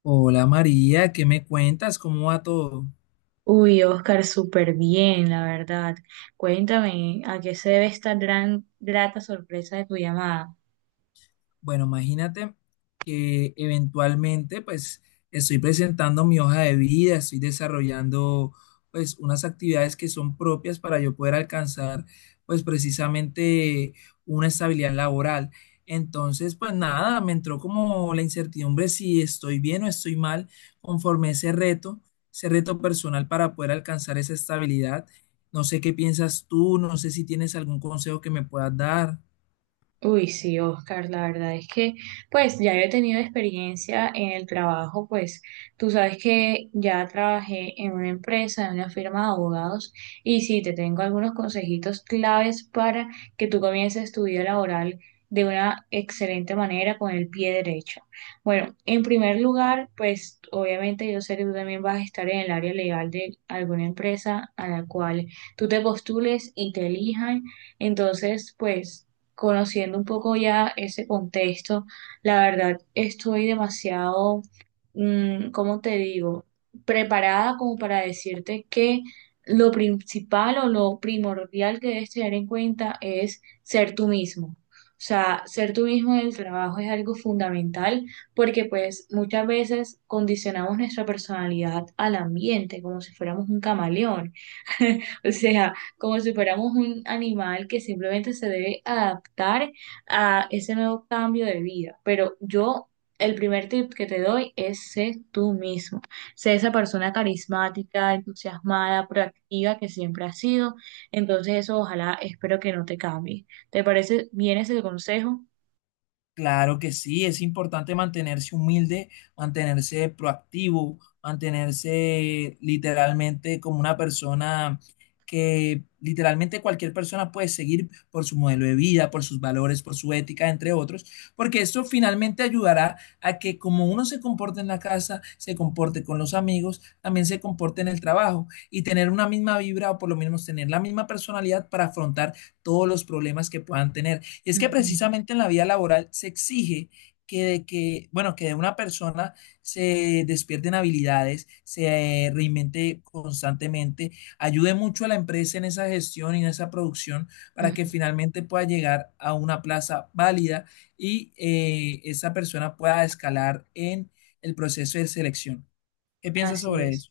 Hola María, ¿qué me cuentas? ¿Cómo va todo? Uy, Oscar, súper bien, la verdad. Cuéntame, ¿a qué se debe esta gran, grata sorpresa de tu llamada? Bueno, imagínate que eventualmente pues estoy presentando mi hoja de vida, estoy desarrollando pues unas actividades que son propias para yo poder alcanzar pues precisamente una estabilidad laboral. Entonces, pues nada, me entró como la incertidumbre si estoy bien o estoy mal conforme a ese reto personal para poder alcanzar esa estabilidad. No sé qué piensas tú, no sé si tienes algún consejo que me puedas dar. Uy, sí, Oscar, la verdad es que, pues ya yo he tenido experiencia en el trabajo, pues tú sabes que ya trabajé en una empresa, en una firma de abogados, y sí, te tengo algunos consejitos claves para que tú comiences tu vida laboral de una excelente manera con el pie derecho. Bueno, en primer lugar, pues obviamente yo sé que tú también vas a estar en el área legal de alguna empresa a la cual tú te postules y te elijan. Entonces, pues conociendo un poco ya ese contexto, la verdad estoy demasiado, ¿cómo te digo? Preparada como para decirte que lo principal o lo primordial que debes tener en cuenta es ser tú mismo. O sea, ser tú mismo en el trabajo es algo fundamental porque pues muchas veces condicionamos nuestra personalidad al ambiente como si fuéramos un camaleón. O sea, como si fuéramos un animal que simplemente se debe adaptar a ese nuevo cambio de vida. Pero yo, el primer tip que te doy es sé tú mismo, sé esa persona carismática, entusiasmada, proactiva que siempre has sido. Entonces eso ojalá espero que no te cambie. ¿Te parece bien ese consejo? Claro que sí, es importante mantenerse humilde, mantenerse proactivo, mantenerse literalmente como una persona que literalmente cualquier persona puede seguir por su modelo de vida, por sus valores, por su ética, entre otros, porque esto finalmente ayudará a que como uno se comporte en la casa, se comporte con los amigos, también se comporte en el trabajo y tener una misma vibra o por lo menos tener la misma personalidad para afrontar todos los problemas que puedan tener. Es que Ujú, precisamente en la vida laboral se exige que de que, bueno, que de una persona se despierten habilidades, se reinvente constantemente, ayude mucho a la empresa en esa gestión y en esa producción para que ujú. finalmente pueda llegar a una plaza válida y esa persona pueda escalar en el proceso de selección. ¿Qué piensas Así sobre es. eso?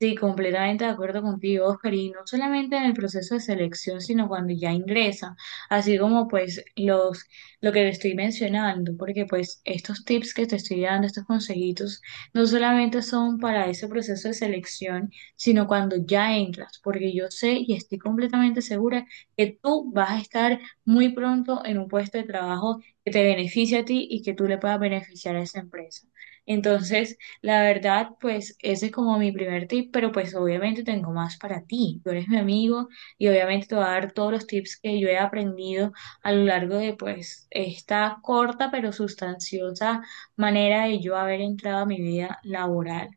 Sí, completamente de acuerdo contigo, Oscar, y no solamente en el proceso de selección, sino cuando ya ingresa, así como pues lo que te estoy mencionando, porque pues estos tips que te estoy dando, estos consejitos, no solamente son para ese proceso de selección, sino cuando ya entras, porque yo sé y estoy completamente segura que tú vas a estar muy pronto en un puesto de trabajo que te beneficie a ti y que tú le puedas beneficiar a esa empresa. Entonces, la verdad, pues ese es como mi primer tip, pero pues obviamente tengo más para ti. Tú eres mi amigo y obviamente te voy a dar todos los tips que yo he aprendido a lo largo de pues esta corta pero sustanciosa manera de yo haber entrado a mi vida laboral.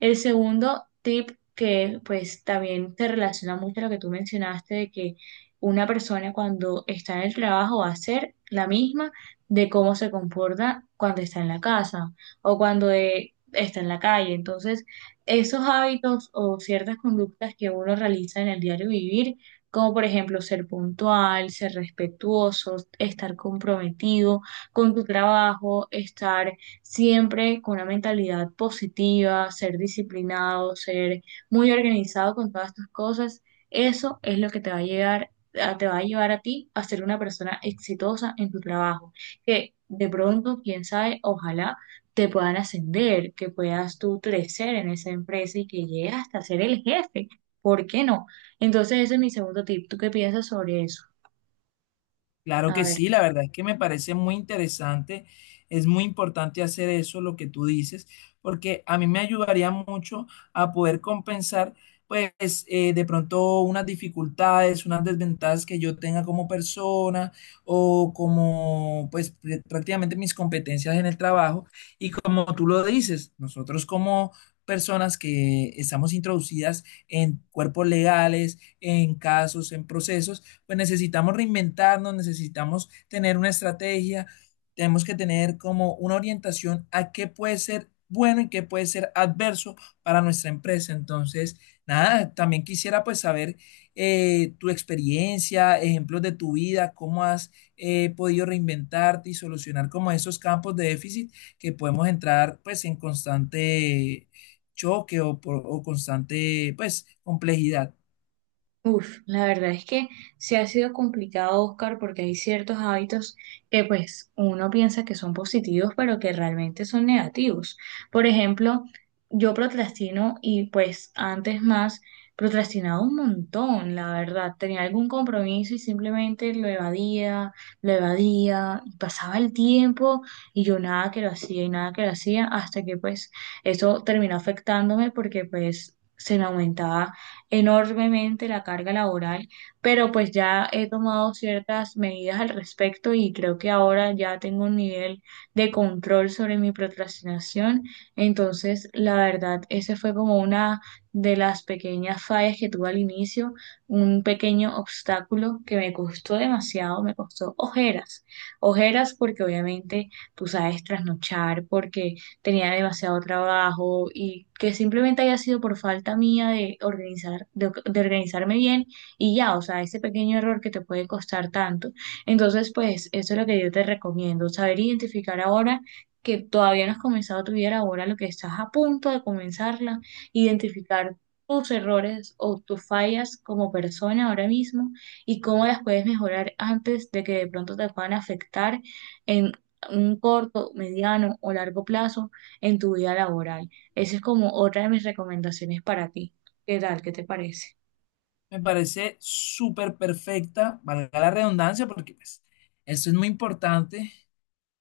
El segundo tip que pues también se relaciona mucho a lo que tú mencionaste de que una persona cuando está en el trabajo va a ser la misma de cómo se comporta cuando está en la casa o cuando de está en la calle. Entonces, esos hábitos o ciertas conductas que uno realiza en el diario vivir, como por ejemplo ser puntual, ser respetuoso, estar comprometido con tu trabajo, estar siempre con una mentalidad positiva, ser disciplinado, ser muy organizado con todas tus cosas, eso es lo que te va a te va a llevar a ti a ser una persona exitosa en tu trabajo, que de pronto, quién sabe, ojalá te puedan ascender, que puedas tú crecer en esa empresa y que llegues hasta ser el jefe. ¿Por qué no? Entonces, ese es mi segundo tip. ¿Tú qué piensas sobre eso? Claro A que ver. sí, la verdad es que me parece muy interesante, es muy importante hacer eso, lo que tú dices, porque a mí me ayudaría mucho a poder compensar, pues, de pronto unas dificultades, unas desventajas que yo tenga como persona o como, pues, prácticamente mis competencias en el trabajo. Y como tú lo dices, nosotros como personas que estamos introducidas en cuerpos legales, en casos, en procesos, pues necesitamos reinventarnos, necesitamos tener una estrategia, tenemos que tener como una orientación a qué puede ser bueno y qué puede ser adverso para nuestra empresa. Entonces, nada, también quisiera pues saber tu experiencia, ejemplos de tu vida, cómo has podido reinventarte y solucionar como esos campos de déficit que podemos entrar pues en constante choque o, o constante pues complejidad. Uf, la verdad es que sí ha sido complicado, Oscar, porque hay ciertos hábitos que pues uno piensa que son positivos, pero que realmente son negativos. Por ejemplo, yo procrastino y pues antes más procrastinaba un montón, la verdad. Tenía algún compromiso y simplemente lo evadía, y pasaba el tiempo y yo nada que lo hacía y nada que lo hacía, hasta que pues eso terminó afectándome porque pues se me aumentaba enormemente la carga laboral, pero pues ya he tomado ciertas medidas al respecto y creo que ahora ya tengo un nivel de control sobre mi procrastinación. Entonces, la verdad, ese fue como una de las pequeñas fallas que tuve al inicio, un pequeño obstáculo que me costó demasiado, me costó ojeras, ojeras porque obviamente tú sabes trasnochar, porque tenía demasiado trabajo y que simplemente haya sido por falta mía de organizar, de organizarme bien y ya, o sea, ese pequeño error que te puede costar tanto. Entonces, pues eso es lo que yo te recomiendo, saber identificar ahora que todavía no has comenzado tu vida laboral lo que estás a punto de comenzarla, identificar tus errores o tus fallas como persona ahora mismo y cómo las puedes mejorar antes de que de pronto te puedan afectar en un corto, mediano o largo plazo en tu vida laboral. Esa es como otra de mis recomendaciones para ti. ¿Qué tal? ¿Qué te parece? Me parece súper perfecta, valga la redundancia, porque pues, eso es muy importante.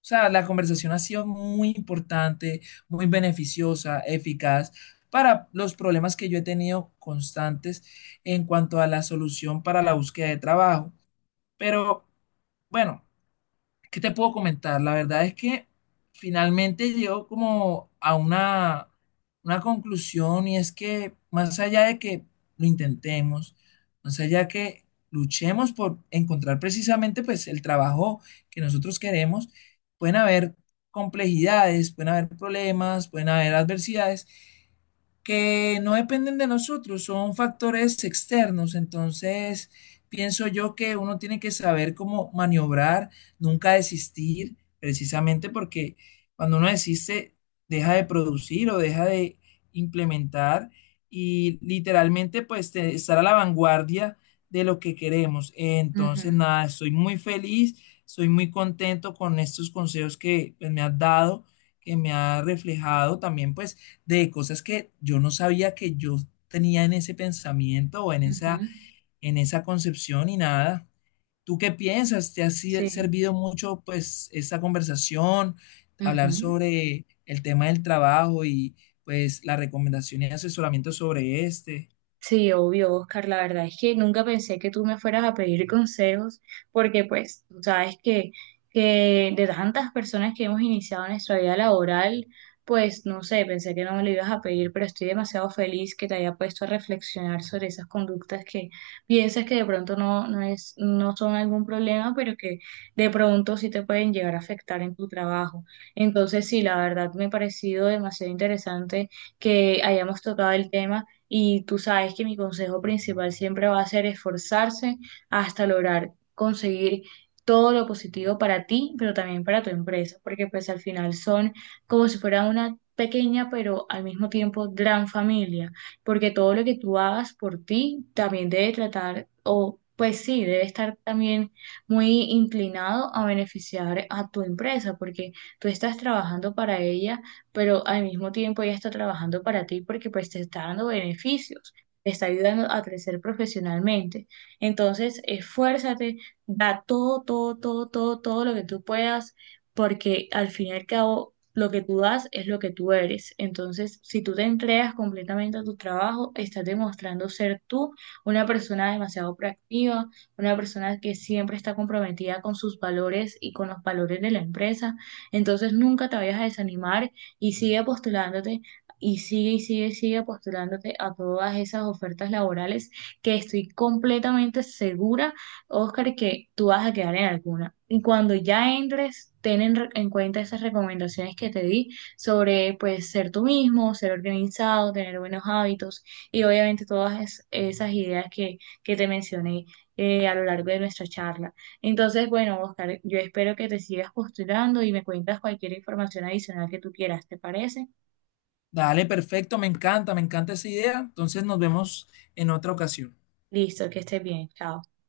O sea, la conversación ha sido muy importante, muy beneficiosa, eficaz para los problemas que yo he tenido constantes en cuanto a la solución para la búsqueda de trabajo. Pero bueno, ¿qué te puedo comentar? La verdad es que finalmente llego como a una conclusión y es que más allá de que lo intentemos, más allá de que luchemos por encontrar precisamente pues el trabajo que nosotros queremos, pueden haber complejidades, pueden haber problemas, pueden haber adversidades que no dependen de nosotros, son factores externos. Entonces, pienso yo que uno tiene que saber cómo maniobrar, nunca desistir, precisamente porque cuando uno desiste, deja de producir o deja de implementar y literalmente pues de estar a la vanguardia de lo que queremos. Entonces, Ujú, nada, estoy muy feliz, estoy muy contento con estos consejos que pues, me has dado, que me ha reflejado también pues de cosas que yo no sabía que yo tenía en ese pensamiento o ujú, en esa concepción y nada. ¿Tú qué piensas? ¿Te ha sí. servido mucho pues esta conversación, hablar Ujú. sobre el tema del trabajo y pues la recomendación y asesoramiento sobre este? Sí, obvio, Oscar, la verdad es que nunca pensé que tú me fueras a pedir consejos, porque pues tú sabes que de tantas personas que hemos iniciado nuestra vida laboral, pues no sé, pensé que no me lo ibas a pedir, pero estoy demasiado feliz que te haya puesto a reflexionar sobre esas conductas que piensas que de pronto no son algún problema, pero que de pronto sí te pueden llegar a afectar en tu trabajo. Entonces, sí, la verdad me ha parecido demasiado interesante que hayamos tocado el tema y tú sabes que mi consejo principal siempre va a ser esforzarse hasta lograr conseguir todo lo positivo para ti, pero también para tu empresa, porque pues al final son como si fuera una pequeña, pero al mismo tiempo gran familia, porque todo lo que tú hagas por ti también debe tratar, o pues sí, debe estar también muy inclinado a beneficiar a tu empresa, porque tú estás trabajando para ella pero al mismo tiempo ella está trabajando para ti porque pues te está dando beneficios, te está ayudando a crecer profesionalmente. Entonces, esfuérzate, da todo, todo, todo, todo, todo lo que tú puedas, porque al fin y al cabo lo que tú das es lo que tú eres. Entonces, si tú te entregas completamente a tu trabajo, estás demostrando ser tú una persona demasiado proactiva, una persona que siempre está comprometida con sus valores y con los valores de la empresa. Entonces, nunca te vayas a desanimar y sigue postulándote y sigue y sigue y sigue postulándote a todas esas ofertas laborales que estoy completamente segura, Oscar, que tú vas a quedar en alguna. Y cuando ya entres, en cuenta esas recomendaciones que te di sobre pues ser tú mismo, ser organizado, tener buenos hábitos y obviamente esas ideas que te mencioné a lo largo de nuestra charla. Entonces, bueno, Oscar, yo espero que te sigas postulando y me cuentas cualquier información adicional que tú quieras, ¿te parece? Dale, perfecto, me encanta esa idea. Entonces nos vemos en otra ocasión. Listo, que estés bien, chao.